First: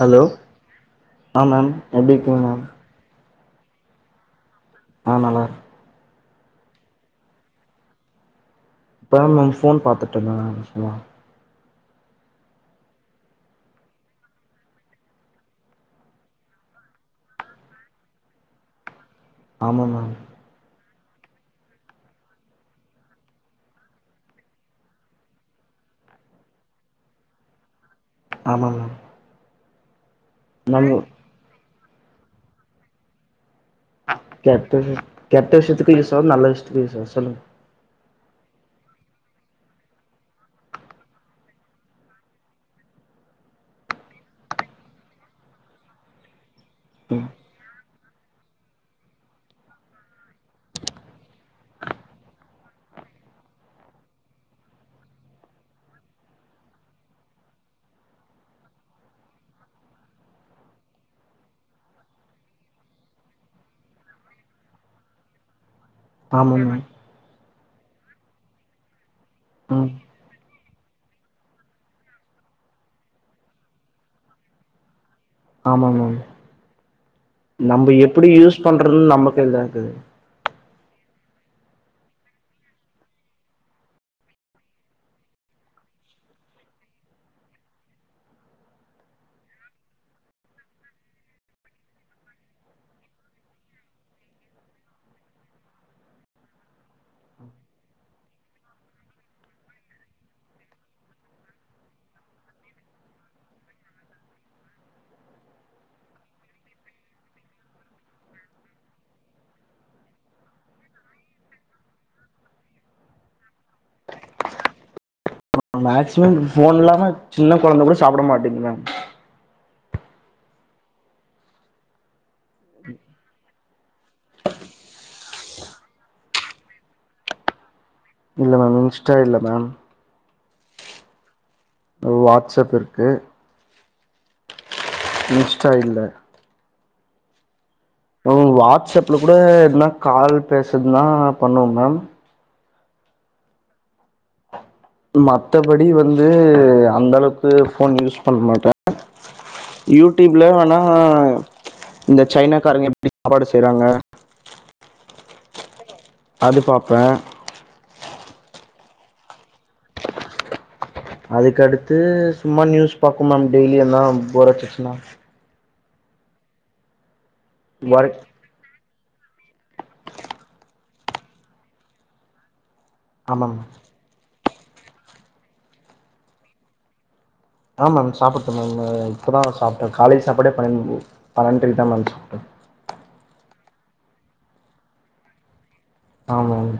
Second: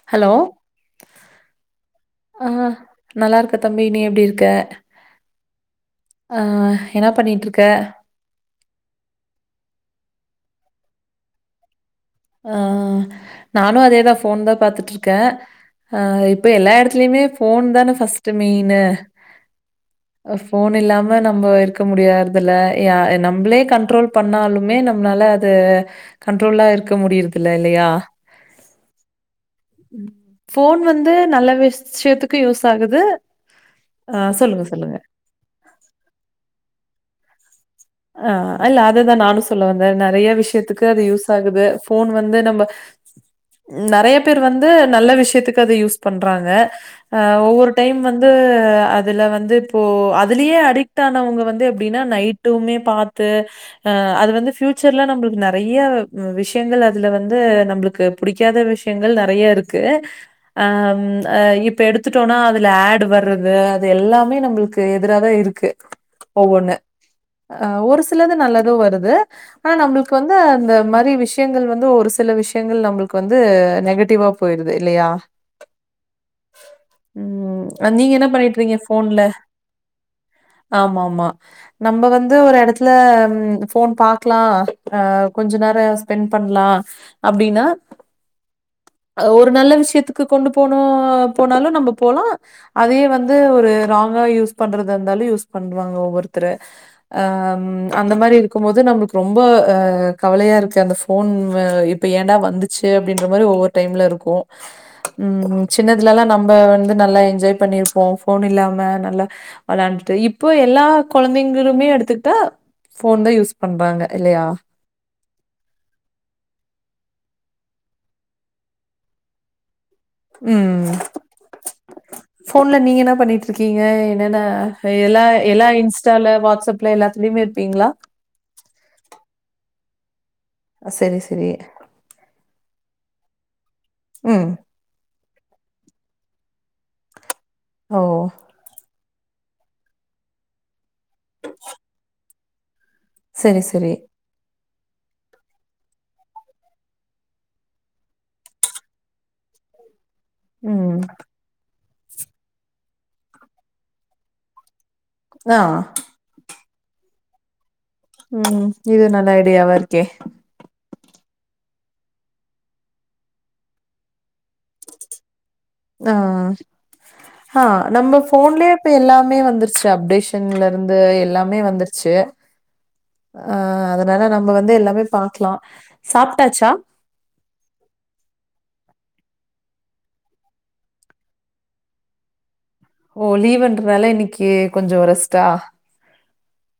Hello ஆ ma'am எப்டி இருக்கீங்க ஆ மேம் நல்லா இருக்க தம்பி நீ எப்டி இருக்க ஆ நல்லா அ என்ன பண்ணீட்ருக்க இப்பதா மேம் ஃபோன் பாத்துட்டு இருந்தே அதிசயமா அ நானு அதேதா ஃபோன் தா பாத்துட்ருக்க அ இப்ப எல்லா எடத்துலயுமே ஃபோன் தான ஃபர்ஸ்ட் மெயினு ஆமா மேம் ஃபோன் இல்லாம நம்ப இருக்க முடியாறதுல்ல யா நம்பளே கண்ட்ரோல் பண்ணாலுமே நம்மளால து கண்ட்ரோல்ட்டா இருக்க முடியறதுல்ல இல்லையா ஆமா மேம் ஃபோன் மேம் வந்து நல்ல விஷயத்துக்கு யூஸ் ஆகுது ஆ சொல்லுங்க கெட்ட சொல்லுங்க விஷ கெட்ட விஷயத்துக்கு யூஸ் ஆவுது நல்ல விஷயத்துக்கு யூஸ் ஆவுது சொல்லுங்க அ இல்ல அததா நானு சொல்ல வந்த நறைய விஷயத்துக்கு அது யூஸ் ஆகுது ஃபோன் வந்து நம்ப நறைய பேர் வந்து நல்ல விஷயத்துக்கு அத யூஸ் பண்றாங்க அ ம் ஒவ்வொரு டைம் வந்து அதுல வந்து இப்போ அதுலயே அடிக்ட் ஆனவங்க வந்து எப்டின்னா நைட் டுமே பாத்து அ அது வந்து ப்பியூச்சர்ல நம்பளுக்கு நறைய விஷயங்கள் அதுல வந்து நம்பளுக்கு க்கு புடிக்காத விஷயங்கள் நறைய இருக்கு அ ம் அ இப்ப எடுத்துட்டோனா அதுல ஆட் வர்றது அது எல்லாமே நம்பள்க்கு எதிரா தா இருக்கு ஆமா ஒவ்வொன்னு. மேம் அ ஒரு சிலது நல்லது வருது அனா ம் நம்பளுக் கு வந்து அந்த மாறி விஷயங்கள் வந்து ஒரு சில விஷயங்கள் நம்பளுக்கு வந்து நெகட்டிவா போயிருது இல்லயா ஆமா மேம் ம் அஹ் நம்ப நீங்க என்ன எப்படி யூஸ் பண்ணிட்டுறீங்க பண்றன்னு நமக்கு கைல தா இருக்குது ஆமாம்மா நம்ப வந்து ஒரு எடத்துல ம் ஃபோன் பாக்லா அ கொஞ்ச நேர ஸ்பெண்ட் பண்லா அப்டின்னா ஒரு நல்ல விஷயத்துக்கு கொண்டு போணு போனாலு நம்ப போலா அதயே வந்து ஒரு ராங்கா யூஸ் பண்றதா இருந்தாலு யூஸ் பண்வாங்க ஒவ்வொருத்தரு அ அந்த மாறி இருக்கும் போது நம்மளுக்கு ரொம்ப அ கவலையா இருக்கு அந்த ஃபோன் அ இப்ப ஏன்டா வந்துச்சு அப்டின்ற மாறி ஒவ்வொரு டைம்ல இருக்கு ம் ம் சின்னதுலலா நம்ப வந்து நல்லா என்ஜாய் பண்ணியிருப்போ ஃபோன் இல்லாம நல்ல விளாண்டுட்டு இப்போ எல்லா கொழந் தைகளுமே எடுத்துகிட்டா ஃபோன் தா யூஸ் பண்றாங்க இல்லையா மேக்சிமம் ஃபோன் இல்லாம சின்ன கொழந்த கூட சாப்பிட மாட்டுங்குது மேம் ம் ஃபோன்ல நீங்க என்ன பண்ணிட் இருக்கீங்க என்னென்ன எல்லா எல்லா இன்ஸ் டால வாட்ஸ்அப்ல எல்லாத்துலுயுமே இருப்பீங்களா இல்ல மேம் இன்ஸ்டா இல்ல மேம் அ சேரி சேரி வாட்ஸ்அப் இருக்கு ம் இன்ஸ்டா இல்ல ஓ ம் வாட்ஸ்அப்ல கூட எதுனா கால் பேசறதுன்னா பண்ணுவ மேம் சரி சரி மத்தபடி வந்து அந்த அளவுக்கு ஃபோன் யூஸ் பண்ண மாட்ட யூட்டியூப்ல வேணா ம் இந்த சைனாக்காரங்க எப்டி சாப்பாடு செய்றாங்க அ அது பாப்பே ம் இது நல்லா ஐடியாவா இருக்கே அதுக்கடுத்து சும்மா நியூஸ் பாக்கு மேம் டெய்லியு எதுனா போர் அச்சிச்சுன்னா அ ஆ ஒர்க் நம்ப ஃபோன்லயே இப்ப எல்லாமே வந்துருச்சு அப்டேஷன்ல இருந்து எல்லாமே வந்துருச்சு ஆமா அ மேம் அதுனால நம்ப வந்து எல்லாமே பாக்லா சாப்ட்டாச்சா அ மேம் சாப்புட்ட மேம் இப்ப தா சாப்ட்டே காலை சாப்பாடே பன்னெண் பன்னென்றைக்கு தா மேம் சாப்ட்ட ஓ லீவ்ன்றதுனால இன்னக்கி கொஞ்சோ ரெஸ்டா ஆமா மேம்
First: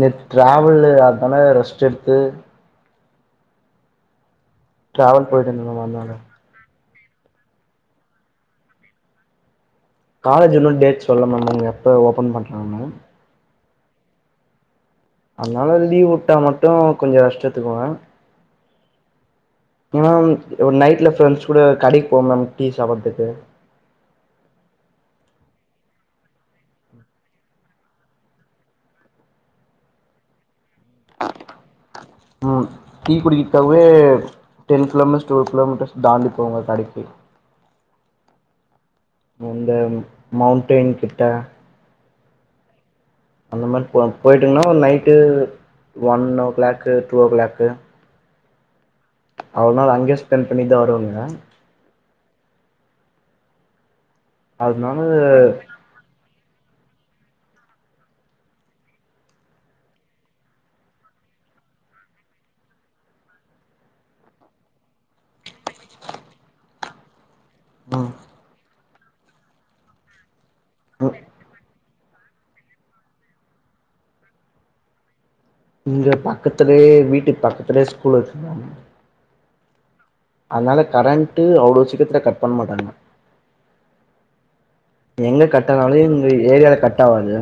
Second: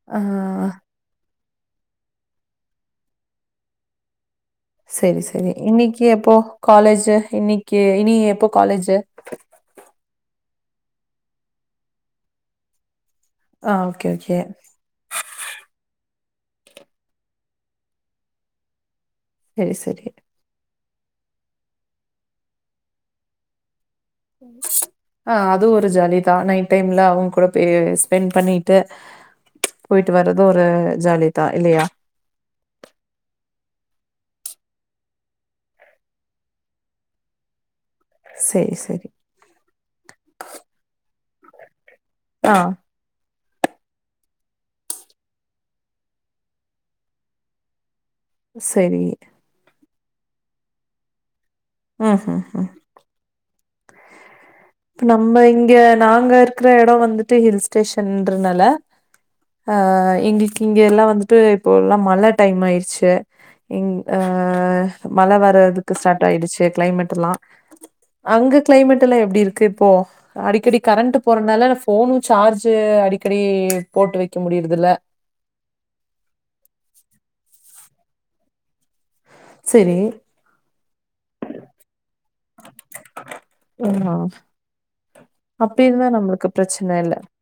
நேத்து ஆ டிராவல்லு அதுனால ரெஸ்ட் எடுத்து சேரி டிராவல் போயிட்டு சேரி இருந்தே மேம் இன்னிக்கு அதனால எப்போ காலேஜு இன்னிக்கு இனி எப்போ காலேஜு காலேஜு இன்னு டேட் சொல்லல மேம் எப்ப ஓபன் பண்றாங்கன்னு ஆ ஓகே ஓகே அதுனால லீவ் உட்டா மட்டு கொஞ்சோ ரெஸ்ட் எடுத்துக்குவ சரி, சரி. ஏனா ஒ நைட்ல ஃப்ரெண்ட்ஸ் கூட கடைக்கு போவ மேம் டீ சாப்புட்றதுக்கு அ அதுவு ஒரு ஜாலி தா நைட் டைம்ல அவுங்க கூட பேய் ஸ்பெண்ட் பண்ணிட்டு போயிட்டு வர்றது ஒரு ஜாலிதா இல்லியா ம் டீ குடிக்கித்துத்தாகவே டென் கிலோமீட்ஸ் டூ கிலோமீட்டர்ஸ் தாண்டி போவாங்க கடைக்கு சேரி சேரி இந்த மவுண்டெயின் கிட்ட அ அந்த மாரி போ போயிட்டங்ன்னா ஒரு night one o'clock two o'clock சரி அவ்ளோ நேரோ அங்கயே ஸ்பெண்ட் பண்ணிட்டு தா வருவங்க அ அதனால இப்ப நம்ப இங்க நாங்க இருக்குற எடோ வந்துட்டு ஹில் ஸ்டேஷன்றதுனால அ எங்ளுக்கு இங்க எல்லா வந்துட்டு இப்போ எல்லா மழ டைம் ஆயிடுச்சு இங் அ மழ வரதுக்கு ஸ்டார்ட் ஆயிடுச்சு கிளைமேட் எல்லா ஆ அங்க கிளைமேட் எல்லா எப்டி இருக்கு இப்போ அடிக்கடி ம் கரண்ட்டு போறனால ஃபோனும் சார்ஜு அடிக்கடி போட்டு வைக்க முடியிறதில்ல இங்க பக்கத்துலயே வீட்டுக்கு பக்கத்துலயே ஸ்கூல் வச்சிருக்காங்க சேரி அதுனால கரண்ட்டு அவ்ளோ சீக்கரத்துல கட் பண்ண மாட்டாங்க ஆ எங்க அப்டி கட்டானாலும் இருந்தா எங்க நம்மளுக்கு ஏரியால கட் ஆவாது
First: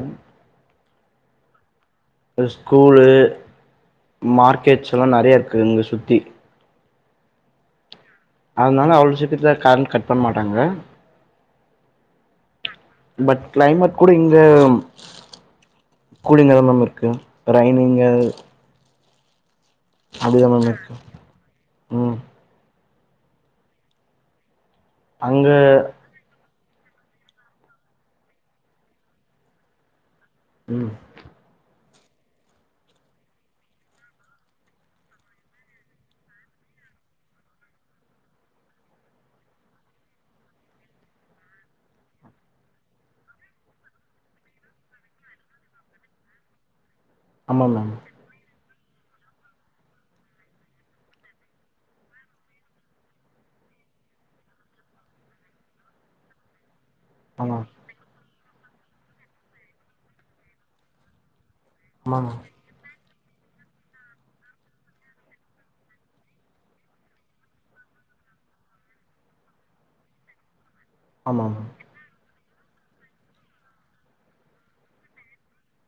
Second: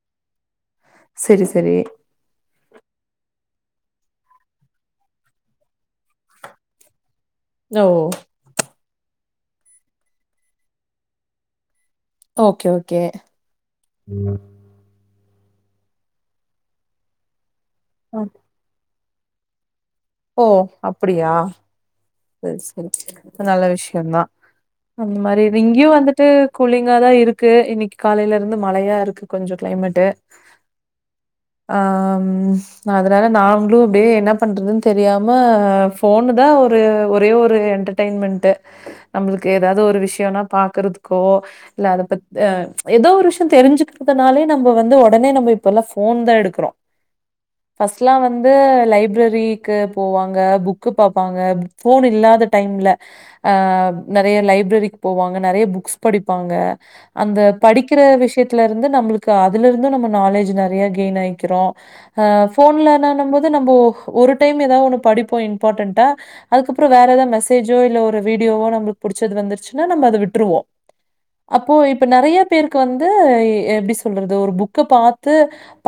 சேரி சேரி ஒரு ஸ்கூலு மார்க்கெட்ஸ்ல்லா நிறையா இருக்கு இங்க சுத்தி என்ன ஓ அதனால அவ்ளோ சீக்கிரத்துல கரண்ட் கட் பண்ண மாட்டாங்க ஓகே ஓகே பட் கிளைமேட் கூட இங்க கூலிங்கா தா மேம் இருக்கு ரைனிங்கு ஆ, ஓ அப்டிதா மேம் இருக்கு அப்டியா ம் சேரி சேரி நல்ல விஷயம்தான் அந்த மாறி அங்க இங்கயும் வந்து ட்டு கூலிங்கா தான் இருக்கு இன்னிக்கு காலையில இருந்து மழையா இருக்கு கொஞ்சம் கிளைமேட்டு் ம் ஆ ம் அதனால நாங்களும் அப்டே என்ன பண்றதுன்னு தெரியாம ஃபோனு தான் து ஒரே ஒரு என்டர்டைன்மெண்ட் நம்மளுக்கு ஏதாவது ஒரு விஷயம்னா பாக்றதுக்கோ இல்ல அதைப்பத் அ ஏதோ ஒரு விஷயம் தெரிஞ்சுக்கிறதுனாலே நம்ப வந்து உடனே நம்ம இப்ப எல்லாம் ஃபோன் தான் எடுக்கறோ ஆமா மேம் ஃபர்ஸ்ட்லாம் வந்து லைப்ரரிக்கு போவாங்க புக்கு பாப்பாங்க ஃபோன் இல்லாத டைம்ல அ நிறைய லைப்ரரிக்கு போவாங்க நிறைய புக்ஸ் படிப்பாங்க அந்த ஆமா படிக்கிற விஷயத்துல இருந்து நம்மளுக்கு அதுல இருந்தும் நம்ம நாலேஜ் நிறைய கெயின் ஆய்க்கிறோம் ஆமா அ மேம் ஃபோன்லனான்னும் போது நம்போ ஒரு டைம் ஏதாவது ஒண்ணு படிப்போம் இம்பார்ட்டன்டா அதுக்கப்பறம் வேற ஏதாவது மெசேஜோ இல்ல ஒரு வீடியோவோ நம்மளுக்கு புடிச்சது வந்துருச்சுன்னா நம்ப அத விட்டுருவோம் ஆமா மேம் அப்போ இப்ப நிறைய பேருக்கு வந்து எப்டி சொல்றது ஒரு புக்க பாத்து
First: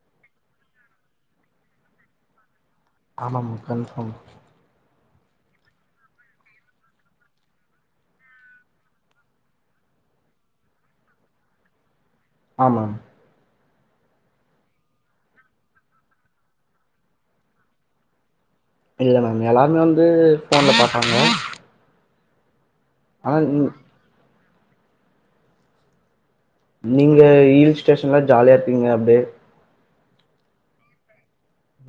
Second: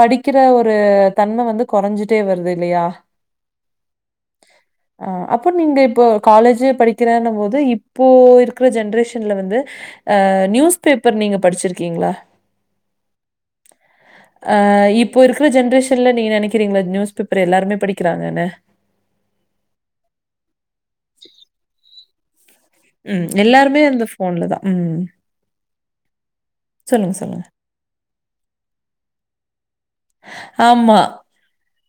படிக்கிற ஒரு தன்ம வந்து குறஞ்சிட்டே வருது இல்லையா ஆமா மேம் கன்பாஃர்ம் அ அப்போ நீங்க இப்போ காலேஜ்ல படிக்கிறன்னும் போது இப்போ இருக்கிற ஜென்ரேஷன்ல வந்து அ நியூஸ் பேப்பர் நீங்க படிச்சிருக்கீங்களா ஆ மேம் அ இப்போ இருக்கிற ஜென்ரேஷன்ல நீங்க நினைக்கறீங்களா நியூஸ் பேப்பர் எல்லாருமே படிக்கிறாங்கன்னு இல்ல மேம் எல்லோருமே வந்து ஃபோன்ல பாப்பாங்க ம் ஆனா எல்லாருமே இந்த ஃபோன்ல தான் ம் ம் ம் நீங்க சொல்லுங்க. ஹீல் ஸ்டேஷன்ல ஜாலியா இருப்பீங்க அப்டே ஆமா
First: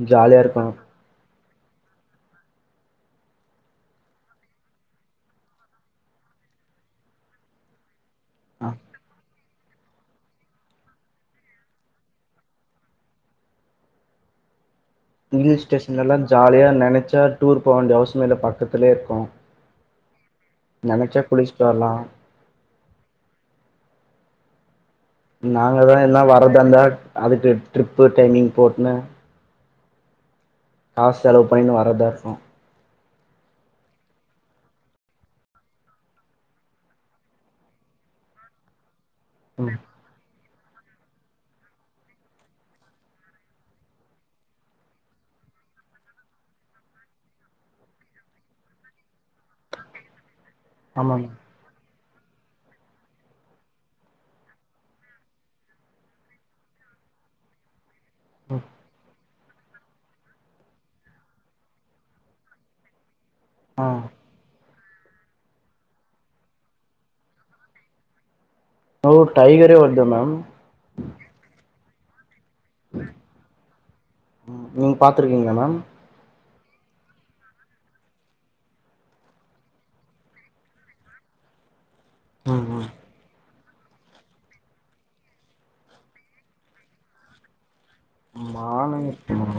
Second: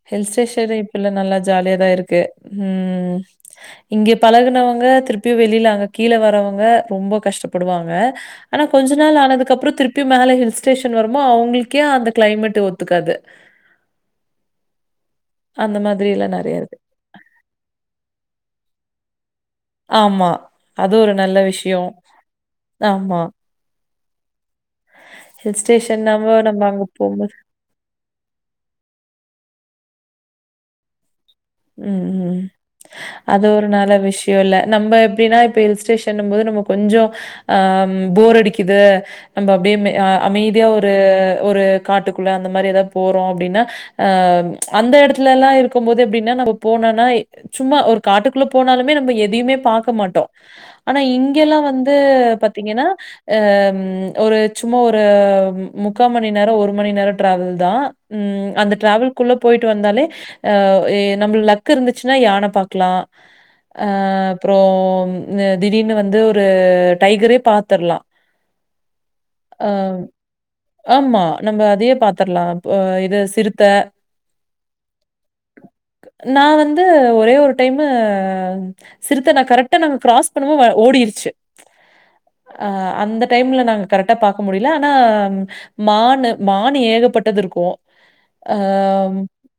ஹில் ஜாலியா இருக்கணு ஸ்டேஷனே ல்ல நல்லா ஜாலியாதான் இருக்கு ம் இங்க பழகுனவங்க திருப்பியும் வெளில அங்க கீழ வரவங்க ரொம்ப கஷ்டப்படுவாங்க ஆனா கொஞ்ச நாள் ஆனதுக்குப்புறம் திருப்பியும் மேல ஹில் ஸ்டேஷன் வரும்போ அவங்களுக்கே அந்த கிளைமேட் ஒத் துக்காது ஹில் ஸ்டேஷன்லல்லாம் ஜாலியா நினைச்சா டூர் போக வேண்டிய அவசியமே இல்ல பக்கத்துலயே இருக்கும் ஆமா அது ஒரு நல்ல குளிச்சுட்டு விஷயம் வரலா ஆமா ஹில் நாங்க தான் எல்லா ஸ்டேஷன்னாவ நம்ம வரதா நம்ம இருந்தா அங்க போம்போது அதுக்கு ட்ரிப்பு டைமிங் போட்டுன்னு காஸ் செலவு பண்ணின்னு உம் வரதா உம் இருக்கு உம் அது ஒரு நல்ல விஷ்யொ இல்ல நம்ப எப்படின்னா இப்ப ஹில் ஸ்டேஷனும் போது நம்ப கொஞ்சம் அ போர் அடிக்குது நம்ப அப்டியே ம் மெ அ அமைதியா ஒரு ஒரு காட்டுக்குள்ள அந்த மெரி ஏதாவ்து போறோம் அப்டின்னா அ அந்த எடத்துல எல்லா இருக்கும் போது எப்டி ன்னா நம்ப போனோனா சும்மா ஒரு காட்டுக்குள்ள போனாலுமே நம்ம எதையுமே பாக்க மாட்டோம் ஆனா ஆமா மேம் இங்கல்லாம் வந்து பாத்தீங்கன்னா அ ஒரு சும்மா ஒரு முக்கா மணி நேரம் ஒரு மணி நேரம் டிராவல் தான் உம் ம் அந்த டிராவல் குள்ள போயிட்டு வந்தாலே அ ஏ நம்ளுக்கு லக்கு இருந்துச்சுன்னா யானை பாக்லாம் அ ஆ அப்புறம் ந திடீர்னு வந்து ஒரு டைகரே பாத்தர்லாம் ஓ டைகரே வருது மேம் ஆமா நம்ப அதையே பாத்தர்லாம் இப்ப இது சிறுத்த ம் நீங்க பாத்துருக்கீங்களா மேம் நா வந்து ஒரே ஒரு டைமு சிறுத்த நா கரெக்டா நாங்க கிராஸ் பண்ணுவோ ஓடிர்ச்சு அ ம் ம் அந்த டைம்ல நாங் கரெக்டா பாக்க முடியல ஆனா மானு மான் ஏகப்பட்டது இருக்கும் மானுங்க அம் இருக்கு மேம்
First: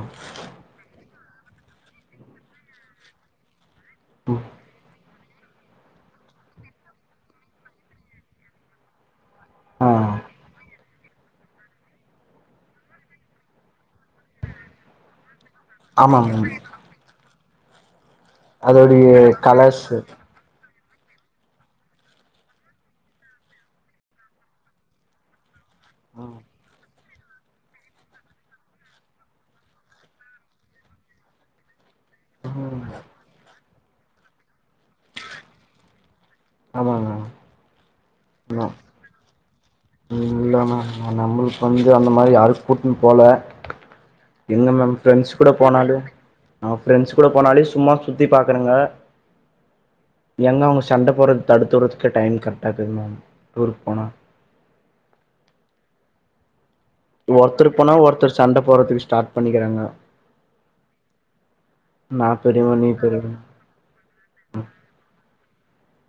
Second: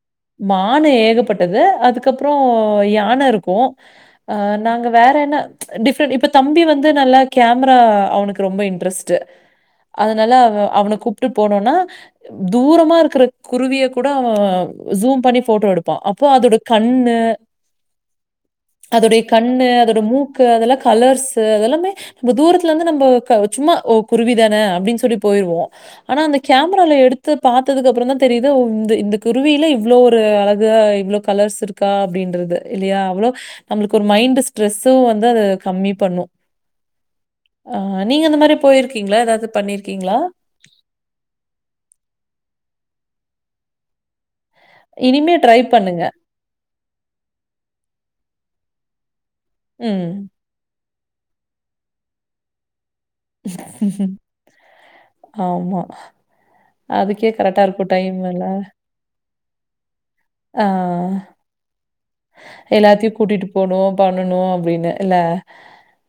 மான் ஏகப்பட் டது அதுக்கப்புறம் யான இருக்கும் அ ம் நாங்க வேற என்ன டிஃப்ரெண்ட் இப்ப தம்பி வந்து நல்லா கேமரா அவனுக்கு ரொம்ப இன்ட்ரெஸ்ட் ஆ அதனால அவ அவன கூப்ட்டு போனோனா தூரமா இருக்க குருவிய கூட அவன் ஜூம் பண்ணி போட்டோ எடுப் ஆமாங்க கண்ணு அதோடைய கண்ணு அதோட மூக் க்கு அதெல்லாம் கலர்ஸு அதெல்லாமே இப்ப தூரத்துல இருந்து நம்ம க சும்மா குருவிதான அப்டின்னு சொல்லி போயிருவோம் ஆனா ம் அந்த கேமரால எடு த்து பாத்ததுக்கு அப்புறம் தா தெரியுது ஓ இந்த இந்த குருவியில இவ்வளோ ஒரு அழகா இவ்வளோ கலர்ஸ் இருக் க்கா அப்படின்றது ம் இல்லையா அவ்ளோ நம்மளுக்கு ஒரு மைண்ட் ஸ்ட்ரெஸ்ஸும் வந்து அத கம்மி பண்ணும் ஆமாங்க ஆ நீங்க இந்த மாரி போயிருக்கீங்களா ஏதாவது பண்ணியிருக்கீங்களா இல்லங்க ஆ நம்மளுக்கு வந்து அந்த மாரி யாரும் கூட்டுன்னு போல எங்க மேம் இனிமே ஃப்ரெண்ட்ஸ் கூட ட்ரை பண்ணுங்க. போனாலும் நம் ஃப்ரெண்ட்ஸ் கூட போனாலே சும்மா சுத்தி பாக்குறேங்க ம் எங்க அவங்க சண்ட போடுறது தடுத்துடுறதுக்கே டைம் கரெக்டா ஆகுது மேம் டூருக்கு போனா ஆமா அதுக்கே கரெக்டா ஒருத்தர் இருக்கும் போனா டைம் ஒருத்தர் சண்ட எல்லாம் போடுறதுக்கு ஸ்டார்ட் பண்ணிக்கிறாங்க ஆ நா பெரியவ நீ பெரியவ போனும் பண்ணனும் அப்டின்னு இல்ல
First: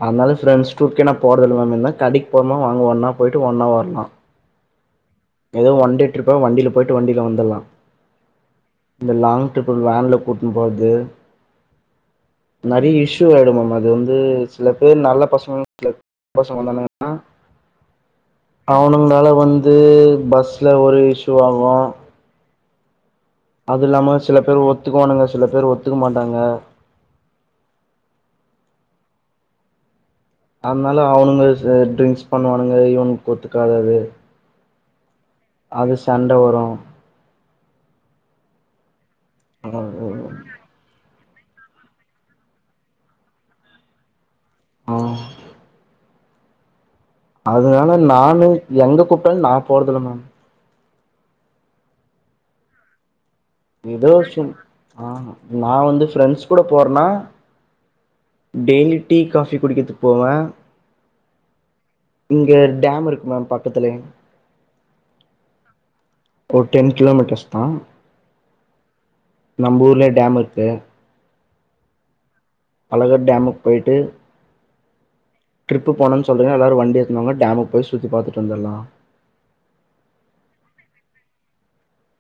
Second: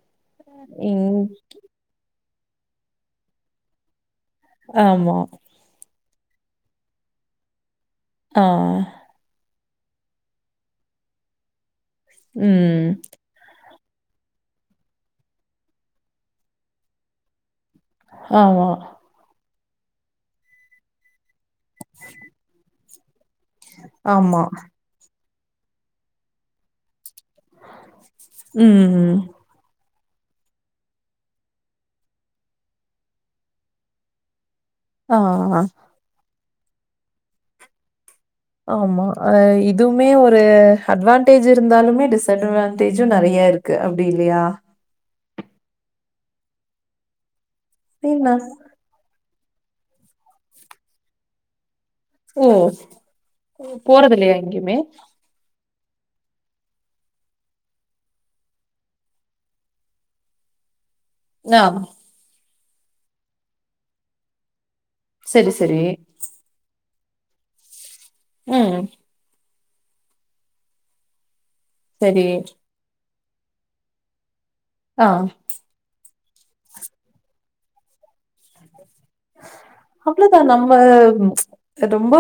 அதனால ஃப்ரெண்ட்ஸ் டூர்க்கே நா இங் போறதில்ல மேம் இருந்தா கடைக்கு போன வாங்க ஒன்னா போயிட்டு ஒன்னா வரலாம் ஆமா ஏதோ ஒன்டே ட்ரிப்பா வண்டியில போயிட்டு வண்டில வந்தரலா ஆ இந்த லாங் டரிப் வேன்ல கூட்டு போது ம். நெறைய இஷ் து [unintelligible] மேம் அது வந்து சில பேர் நல்ல பசங்க [unintelligible] ச பசங்க வந்தன்னா ஆமா, அவனுங்களால வந்து பஸ்ல ஒரே இஷூ ஆகு அது இல்லாம சில ஆமா. பேர் ஒத்துக்கவானுங்க சில பேர் ஒத்துக்க மாட்டாங்க ம் ம் ம் அதனால அவனுங்க ட்ரிங்க்ஸ் பண்ணுவானுங்க இவனுக்கு ஒத்துக்காதாது ஆ அ ஒரே சண்டை வரு ஆமா அ இதுமே ஒரு அட்வான்டேஜ் இருந்தாலுமே டிஸ்அட்வான்டேஜு நெறைய இருக்கு அப்டி இல்லயா ஆ அதனால அப்டின்னா நானு எங்க கூப்பிட்டாலு நா போறதில்ல மேம் ஓ ஏதோ போறதில்லையா சும் எங்கிமே ஆ நா வந்து ஃப்ரெண்ட்ஸ் கூட போறேனா டெய்லி டீ காஃபி குடிக்கிறதுக்கு போவே ஆ இங்கே டேம் இருக்கு மேம் பக்கத்துலே செரி செரி ஒரு டென் கிலோமீட்டர்ஸ் தா ம் நம்ம ஊர்ல டேம் இருக்கு செரி அழகா டேமுக்கு போயி்ட்டு ஆ ட்ரிப்பு போனன்னு சொல்லிற எல்லாரு வண்டி எத்துனுவாங்க டேமுக்கு போய் சுத்தி பாத்துட்டு வந்துலா அவ்ளோதா நம்ம ரொம்ப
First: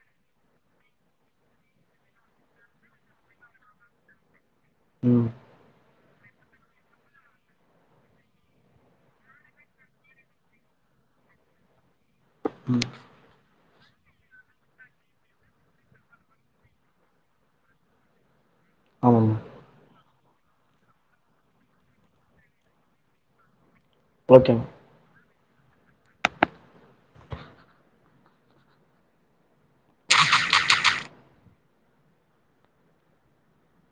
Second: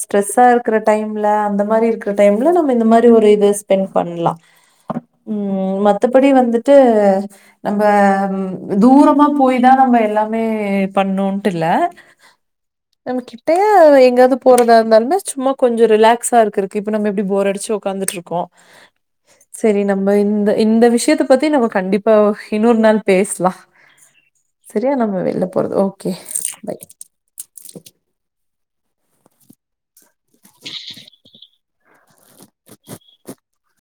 ஸ்ட்ரெஸ்ஸா இருக்கிற டைம்ல அந்த மாரி இருக்கிற டைம்ல நம்ம இந்த மாரி ஒரு இது ஸ் பெண்ட் பண்லா ம் மத்த ப்டி வந்துட்டு நம்ம தூரமா போயி தா நம்ம எல்லாமே பண்ணுன்ட்டு இல்ல ம் நம்மக்கிட்டயே எங்காது போறதா இருந்தாலுமே சும்மா கொஞ்சோ ரிலாக்ஸா இருக்கறக்கு இப்போ நம்ம எப்டி போர் அடுச்சு உக்காந்துட்டுருக்கோ ஆமாமா செரி நம்ம இந்த இந்த விஷயத்த பத்தி நம்ம கண்டிப்பா இன்னொரு நாள் பேசலா ஓகே மேம் சரியா நம்ம வெளிய போறது ஓகே பை